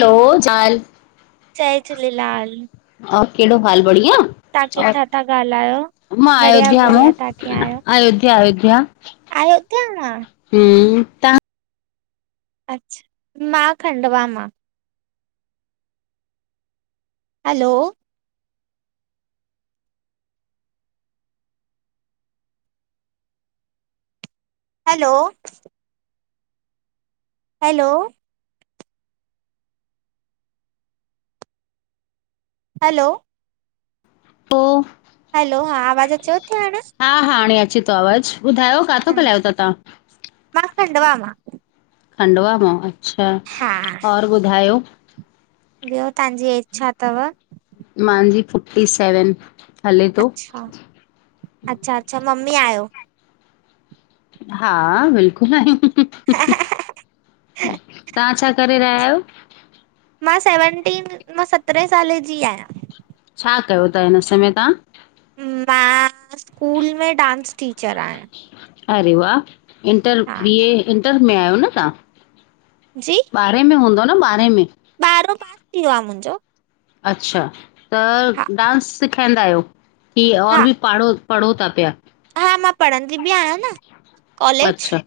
हलो जाल। जय झूलेलाल। और कहिड़ो हाल, बढ़िया? तव्हां और, किथां था ॻाल्हायो? मां बढ़िया अयोध्या बढ़िया मूं, तव्हां अयोध्या, अयोध्या। आयोयोतां हम्म त। अच्छा, मां खंडवा मां। हलो हलो हैलो हलो लो हलो हा आवाज़ अचेव थी हाणे? हा हा, हाणे अचे थो, आवाज़ु ॿुधायो, ककथां हा ॻाल्हायो था तव्हां? मां खंडवा मां। खंडवा मां, अच्छा, हा और ॿुधायो। ॿियो तव्हांजी एज छा अथव? मुंहिंजी फिफ्टी सेवन। हले थो अच्छा, अच्छा, अच्छा मम्मी आहियो? हा, बिल्कुल आहे। तव्हां छा त विरायो। मां, सेवनटीन मां सत्रहें साले जी आहियां। छा, कयो था, हिन समय में तव्हां? मां, स्कूल में डांस टीचर आहियां। अरे वाह, इंटर हा बीए इंटर में आहियो न तव्हां? जी। ॿारहें में हूंदो न, ॿारहें में? ॿारहों पास थी, वियो आहे मुंहिंजो। अच्छा, हा त डांस सिखाईंदा आहियो, की और हा बि पढ़ो? पढ़ो, था पिया? हा। मां पढ़ंदी बि, आहियां न कॉलेज अच्छा,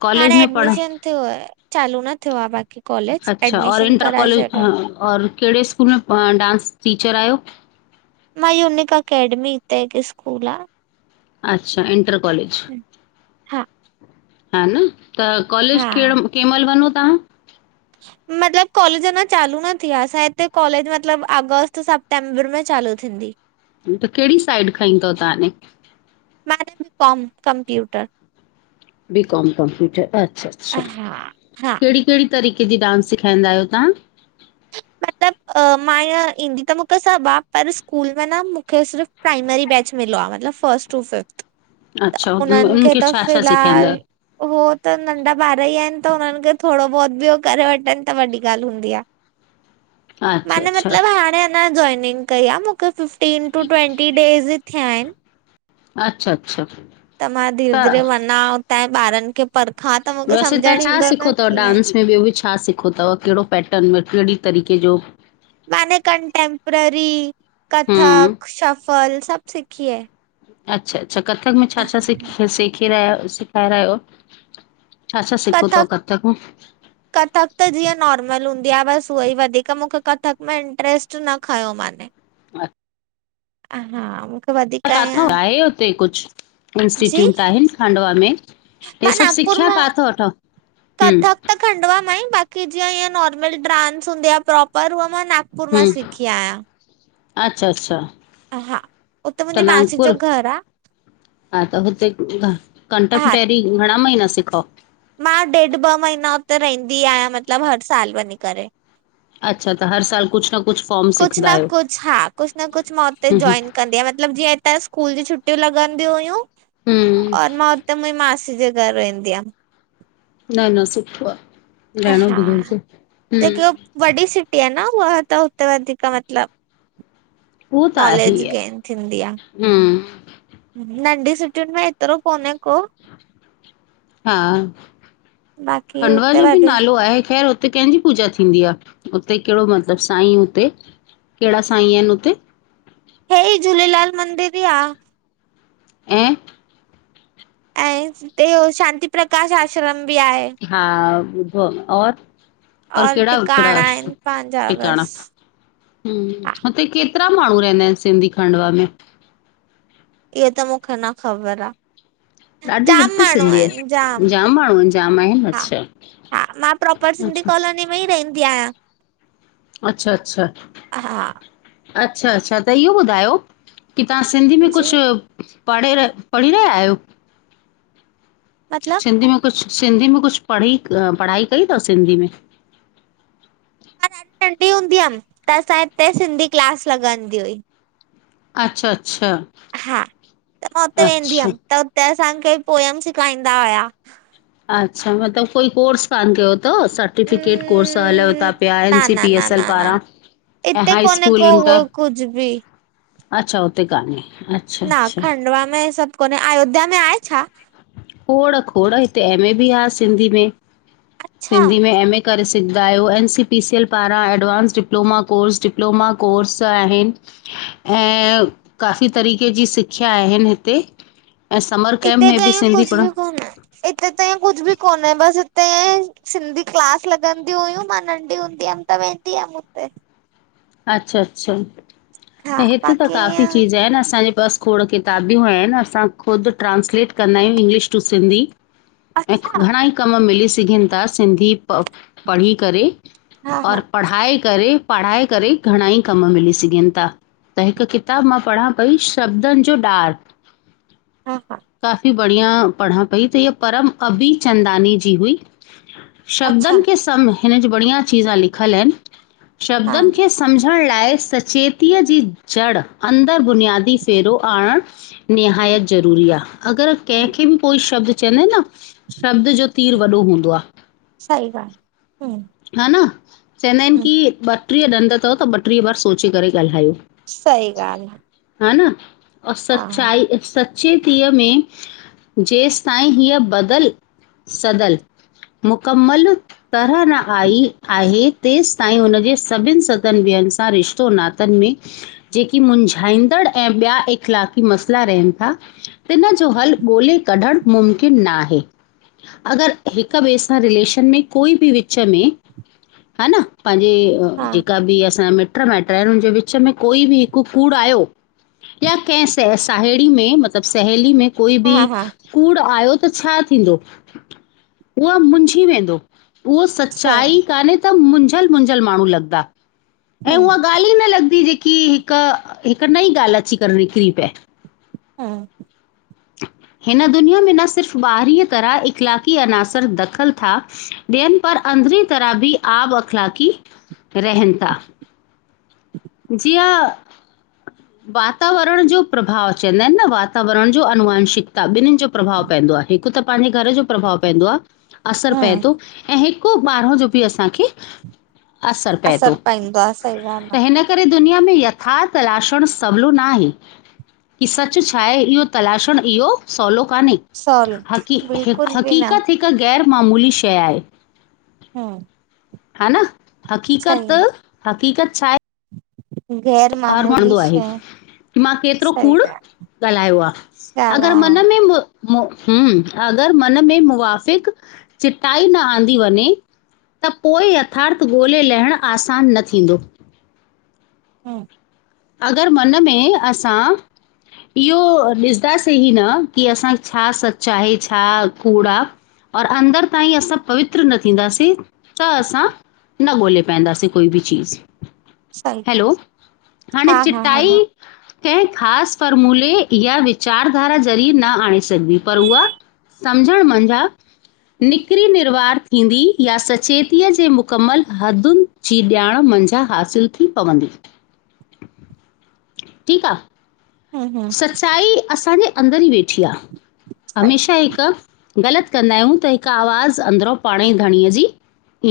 कॉलेज हाणे में पढ़ एडमिशन चालू न थियो, आ बाक़ी कॉलेज, अच्छा और एड्मिशन इंटर कराए कॉलेज अ, छॾियो आहे। और कहिड़े स्कूल में डांस टीचर आहियो? मा यूनिक अकैडमी ईते हिकु स्कूल आ। अच्छा, इंटर कॉलेज। ह, हा। हा। न, त कॉलेज हा केहड़ो कंहिं महिल वञो तव्हां? मतिलबु कॉलेज अञा चालू न थिया। असांजे हिते कॉलेज मतिलबु अगस्त सां मेम्बर मे चालू थिंदी। त कहिड़ी साइड खई तव तव्हाणे? मै B com computer. B, com computer अच्छा, अच्छा, हा हा कहिड़ी, कहिड़ी? तरीक़े जी डांस सेखारींदा आहियो तव्हां। मतलब मां ईअं, ईंदी त मूंखे सभु आहे। पर स्कूल में न मूंखे सिर्फ़। प्राइमरी बैच मिलो आ मतलबु फर्स्ट टू फिफ्थ त अच्छा, उन उन्हनि खे उनखे त छा-छा सेखारींदा फ़िलहाल आहियो? उ त नंढा ॿार ई आहिनि, त हुननि खे थोरो बहुत बि, उ करे वठनि त वॾी ॻाल्हि हूंदी आहे। अच्छा, माना अच्छा, मतिलबु हाणे अञा जॉइनिंग कई आहे मूंखे फ़िफ्टीन टू ट्वंटी डेज़ थिया आहिनि। अच्छा, अच्छा। त मां, धीरे, धीरे त वञा हुतांजे ॿारनि खे परखां त मूंखे वैसे तव्हां सम्झण छा ईंदो सिखो न ता, कीअं आहे। डांस में ॿियो बि छा सिखो था केड़ो पैटर्न में, केड़ी तरीक़े जो? मैने कंटेमप्रेरी, हम्म कथक, शफल, सभ सिखी है। अच्छा अच्छा, कथक में छा, छा सिखी रह सिखाए रहियायो? छा, छा सिखो तव कथक मे? कथक त जीअं नॉर्मल हूंदी आ, बस उअई वधीक मूखे कथक में इंट्रस्ट न खंयो मानें। अच् अ हा वधीक काथौं, ईअं आहे उते कुछ जी इन्स्टीट्यूट आहिन, खांडवा में? हे मां सभ नागपुर सिखया मां काथों वठो? हूं कथक त खंडवा मां ईं, बाकी जीअं ईंअं नॉर्मल ड्रांस हूंदी आ प्रोपर, उहा मां नाग नागपुर मां सिखी आयां। अछा, अच्छा हा, उते त मुंजी मासी नागपुर जो घर आ। हा, त हुते कंटक हा टैरी घणा महीना सिखौ? मां ॾेढ़ ॿ महीना हुते रहिंदी आयां, मतलब हर साल वञी करे। अच्छा, त हर साल कुछ न कुु कुछ न कुछ हा, कुछ न कुछ मां हुते हम्म जोइन कंदीयां, मतलब जीअं इतां स्कूल जी छुटयूं लॻंदयूं हुयूं हम्म और मां हुते मुंजी मासी जे घर वेंदी हुयम। न न सुठो आ, रहणो हुयमि हा बि हुजे, हूं। जेकी वॾी सिटी आ न हूअ, त हुते वधीक मतलब उहो त आहे ई आहे, हूं। नंढ़ी सिटयुन में एतरो कोन्हें को। हा, बाक़ी खंडवा हुते जो वॾे बि नालो आहे ख़ैर उते कंहिंजी पूजा थींदी आ, उते केड़ो मतलब साईं हुते, केड़ा साईं एन हुते? हेई झूलेलाल मंदिर बि आ। ऐं अएं इते हो शांती प्रकाश आश्रम बि आहे। हा, ॿुधो आ मां, और, और केढ़ा टिकाणा केढ़ा आहिनि पंहिंजा बस टिकाणा? हूं, हा हुते केतरा माण्हूं रहंदा एन सिंधी, खंडवा में? इए त मूखे न ख़बर आ। ॾाढी जाम घट माण्हू सिंधी आहिनि एन, जाम माण्हूंअन, जाम आहिन हा अच्छा। हा, मां प्रौपर सिंधी अच्छा कॉलोनी में ई रहिंदी आयां। अच्छा अच्छा, अच्छा अच्छा त इहो ॿुधायो? की तहां सिंधी में जी कुछ, पढ़े र पढ़ी रहियायो? मतलब? सिंधी में कुछ सिंधी में कुछ पढ़ी, पढ़ाई कई तव सिंधी में? ॾाढ़ी नंढ़ी हूंदी हम, त असांजे हिते सिंधी क्लास लॻंदी हुई। अच्छा अच्छा हा, त मां हुते वेंदी अच्छा, हम त हुते असांखे पोयम सिखाईंदा हुया। अच्छा, मतलब फुल कोर्स कान क्यो तव, स न सेर्टीफिकेट कोर्स हलव् ता प्या, N, C, P, S L पारां। ऐं इते हाई कोने स्कूल को उहो इंटर कुझ बि। अच्छा हुते कान्हें अ न खंडवा में हे सभ कोनें, अयोध्या में आहे छा? खोड़ खोड़, हिते एम, ए बि आ, सिंधी में अच्छा सिंधी में एम, ए। करे सघंदा आहियो एन सी पीसी एल पारां advance diploma course diploma course आहिनि। ऐं, काफ़ी तरीक़े जी सिखिया आहिनि हिते। ऐं समर कैम्प हिते त में बि ईअं सिंधी कुझ पढ़ बि कोन आय हिते त ईअं कुझु बि कोन्हे बसि हिते सिंधी क्लास लॻंदी हुयूं मां नंढी हूंदी हुयमि त वे त वेंदी हुयम हुत्ते। अच्छा अच्छा, हा ऐं हिते त बाक़ी काफ़ी ईअं चीज़ आहिनि असांजे पास खोड़ किताबूं आहिनि असां खुदि ट्रांस्लेट कंदा आहियूं इंग्लिश टू सिंधी। ऐं अच्छा घणाई कम मिली सघनि था सिंधी प पढ़ी करे हा और हा पढ़ाए करे पढ़ाए करे घणाई कम मिली सघनि था। त हिकु किताबु मां पढ़ां पई शब्दनि जो डार्क हा हा काफ़ी बढ़िया पढ़ा पई त इ परम अभी चंदानी जी हुई। अच्छा शब्दनि के सम हिनज बड़िया चीज़ा लिखियल आहिनि हा शब्दनि खे सम्झण लाइ सचेतीअ जी जड़ अंदरि बुनियादी फेरो आणणु निहायत ज़रूरी आहे। अगरि हा, कंहिंखे बि कोई शब्द चवंदा आहिनि न शब्द जो तीर वॾो हूंदो आहे। साई ॻाल आ हम्म हा न चवंदा आहिनि हम्म की ॿटीह ॾंद अथव त ॿटीह बार सोचे करे ॻाल्हायो। सही गाल आहे। हा न अ सचाई सचेतीअ में जेसि ताईं हीअ बदल सदल मुकमलु तरह न आई आहे तेसि ताईं हुनजे सभिननि सतनि ॿियनि सां रिश्तो नातनि में जेकी मुंझाईंदड़ ऐं ॿिया इख़लाक़ी मसइला रहनि था तिन जो हलु ॻोल्हे कढणु मुमकिन न आहे अगरि हिक रे सां रिलेशन में कोई बि वि विच में हा न पंहिंजे हा जेका बि असां मिट मैटर आहिनि हुनजे विच में कोई बि हिकु कूड़ आयो या कंहिं स साहेड़ी में मतिलबु सहेली में कोई हा बि हा हा, कूड़ आयो त छा थींदो उहा मुंझी वेंदो उहो सही सच्चाई कान्हे त मुंझल मुंझल माण्हू लॻंदा ऐं उहा हम्म ॻाल्हि ई न लॻंदी जेकी हिकु हिकु नई ॻाल्हि अची करे निकिरी पए हा हिन दुनिया में न सिर्फ़ु ॿारहीं तरह इखलाक़ी अनासरु दख़ल था डेन पर अंदरी तरह बि आब अखलाकी रहन था जीआ वातावरण जो प्रभाव चवंदा आहिनि न वातावरण जो अनुवंशिकता ॿिन्नि जो प्रभाव पवंदो आहे हिकु त पंहिंजे घर जो प्रभाव पवंदो आहे असरु हम्म पए थो ऐं हिकु ॿारहों जो बि असांखे असर पए थो पईंदो आ, सही ॻाल्हि आ, त हीनल करे दुनिया में यथार्थ लाशण सवलो न आहे की सच छा आहे इहो तलाशणु इहो सवलो कन्हे सॉरी हकी बिल्कुल बि न हकीक़त हिकु गैर मामूली शइ आहे हा ह न हक़ीक़त, हक़ीक़त छा आहे? गैर मामूली शय की मां केतिरो कूड़ ॻाल्हायो आ, ॻाल्हि ॻाल्हि अगरि मन आ, में मु अगरि मन में मुवााफ़िक़ चिटाई न आंदी वञे त पोइ यथार्थ ॻोल्हे लहणु आसान न थींदो। हु। अगरि मन में असां इहो ॾिसंदासे ई न की असांखे छा सच आहे, छा कूड़ आ? और अंदर ताईं असां पवित्र न थींदासीं त असां न ॻोल्हे पाइन्देदासे कोई बि चीज़ सही। हैलो हाणे हा हा चिटाई [inaudible] कंहिं ख़ासि फ़ॉर्मुले या विचारधारा ज़रिए न आणे सघिबी पर उहा सम्झणु मंझा निकरी निर्वार थींदी या सचेतीअ जे मुकमलु हदुनि जी ॼाण मंझा हासिलु थी पवंदी। ठीकु आह। हूं हूं सचाई असांजे अंदर ई वेठी आ सही हमेशह हिकु ग़लत कंदा आहियूं त हिकु आवाज़ अंदरो पाण ई घधणीअ जी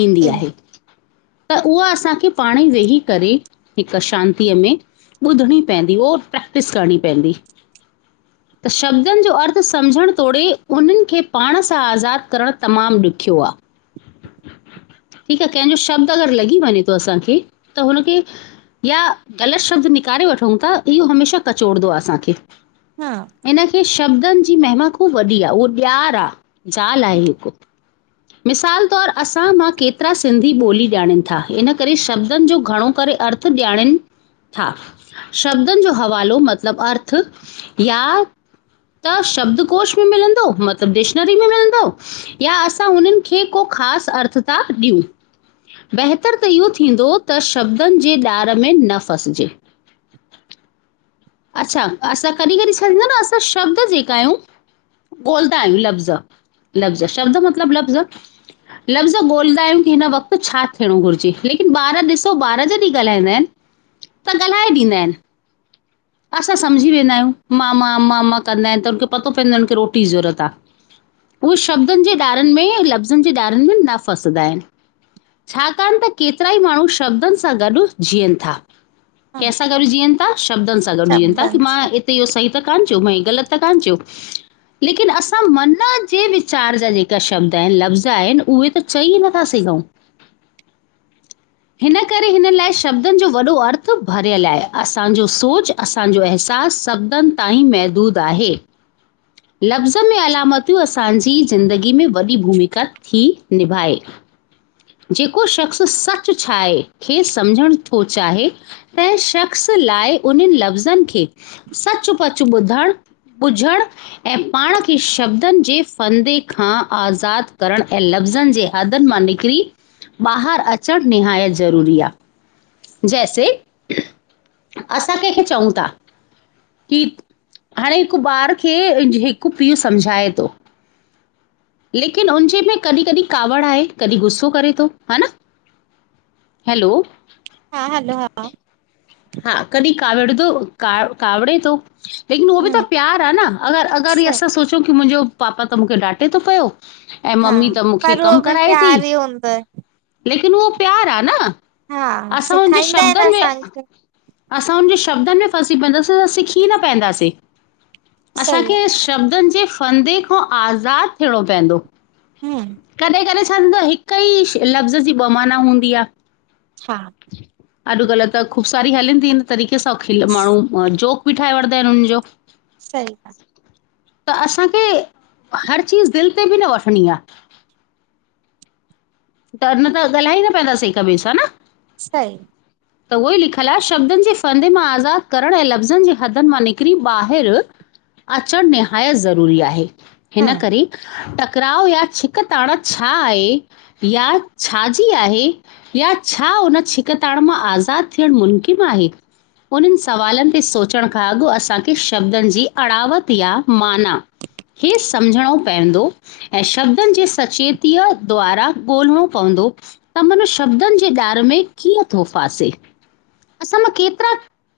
ईंदी आहे। त उहा असांखे पाण ई वेही करे हिकु शांतीअ में ॿुधणी पहंदी और प्रैक्टिस करणी पहंदी। [inaudible] त शब्दनि जो अर्थ सम्झणु तोड़े उन्हनि खे पाण सां आज़ादु करणु तमामु ॾुखियो आ। ठीकु आ, कंहिंजो शब्द अगरि लॻी वञे थो असांखे त हुनखे या ग़लत शब्द निकारे वठूंह था इहो हमेशाह कचोड़ंदो आ। असांखे, हूं इनखे शब्दनि जी महिमा ख़ू वॾी आह उह ॾियारु आह। जाल आहे हिकु। [inaudible] मिसाल तौर असां मां केतिरा सिंधी ॿोली ॼाणीन था इन करे शब्दन जो घणो करे अ र्थ ॼाणनि था शब्दन जो हवालो मत मतलब अर्थ या त शब्दकोश बी मिलंदो मतिलबु डिक्शनरी में मिलन्दो या असां उनीन खे को ख़ास अर्थ था ॾियूं। बहितर त इहो थींदो त शब्दन जे ॾार में न फसिजे। असां, असां कॾहिं कॾहिं छा थींदो न असां शब्द जेका आहियूं ॻौलदा आयूं लफ़्ज़, लफ़ज़ शब्द मतलब लफ़्ज़। लफ़्ज़ ॻोल्हंदा आहियूं की हिन वक़्तु छा थियणो घुरिजे लेकिन ॿार ॾिसो ॿार जॾहिं ॻाल्हाईंदा आहिन त ॻाल्हाए ॾींदा आहिन। असां सम्झी वेंदा आहियूं, मा, मा, मा कंदा आहिनि त हुनखे पतो पवंदो आहे हुनखे रोटी जी ज़रूरत आ। उहे शब्दन जे धारन में लफ़्ज़नि जे धारन में न फसंदा आहिन। छाकाण त केतिरा ई माण्हू शब्दन सां गॾु ॼीअन था। हूं कैसा गॾ ॼीयन, शब्दन सां गॾ ॼीयन था कि शब्दनि मां सां त इहो सही त कान चियो मइ ग़लत त कान चि यो। लेकिन असां मन जे विचार जा जेका शब्द आहिन, लफ़्ज़ आहिन, उहे त चई नथा सघूं। - - [inaudible] हिन करे हिन लाइ शब्दनि जो वॾो अर्थ भरियल आहे, असांजो सोच असांजो अहसास शब्दनि ताईं महदूदु आहे लफ़्ज़नि में अलामतियूं असांजी ज़िंदगी में वॾी भूमिका थी निभाए। जेको शख़्स सच छा आहे खे सम्झण थो चाहे - - ऐं शख़्स लाइ उन्हन लफ़्ज़न खे सचपच ॿुधणु - - ॿुझण - - ऐं पाण खे शब्दनि जे फ़ंदे खां आज़ादु करणु ऐं लफ़्ज़नि जे - - आदनि मां निकरी - - ॿाहिर अचणु निहायत ज़रूरी आ जैसे असां कंहिंखे चऊं ता की हाणे हिकु ॿार खे हिकु पीउ, सम्झाए तो लेकिन उनजे में कॾहिं-कॾहिं कावड़ आहे, कॾहिं गुस्सो करे तो। हा न। हैलो - - हा हलो हा - - हा कॾी कावड़ दो का कावड़े तो लेकिन उह बि त हूं प्यार - - ह न अगर-अगर इ सही असां सोचूं कि मुंहिंजो पापा त मुखे डांटे तो पयो ऐं हा मम्मी त मुखे पर उहो कमु बि कराए ती, प्यार ई हूंदो आहे, लेकिन उहो प्यार आ न हा असां हुनजे सेखारींदा आहिनि शब्दन में असांखे असां हुन जे शब्दन में फसी पवंदासीं, सिखी न पवंदासीं, सही असांखे आ - - शब्दनि जे फदे खां आज़ादु थियणो पवंदो, हूं कॾहिं-कॾहिं छा थींदो हिकु कई लफ़्ज़ जी बमाना हूंदी आ। हा। अॼुकल्ह त ख़ूब सारी हलन ती इन तरीक़े सां खिल माण्हू - - जोक बि ठाहे वठदा आहिन हुनजो। सई आ। त असांखे हर चीज़ दिल ते बि न वठणी आ त न त ॻाल्हाए ई न पवंदासीं हिक ॿे सां न - - सई - - त उहो ई लिखियलु आहे शब्दनि जे फ़ंदे मां आज़ादु करणु ऐं लफ़्ज़नि जे हदन मां निकिरी ॿाहिर अचणु निहायत ज़रूरी आहे हिन हूं करे टक क्राओ या छिक ताण छा आहे या छाजी आहे या छा हुन छिकताण मां आज़ादु थियणु मुनकिम आहे उन्हनि सवालनि ते सोचण खां अॻु असांखे, शब्दनि जी अड़ावत या माना इहे समुझणो पवंदो ऐं शब्दनि जे सचेतीअ द्वारा ॻोल्हणो पवंदो त मन शब्दनि जे ॼार में कीअं तो फासे, असां मां केतिरा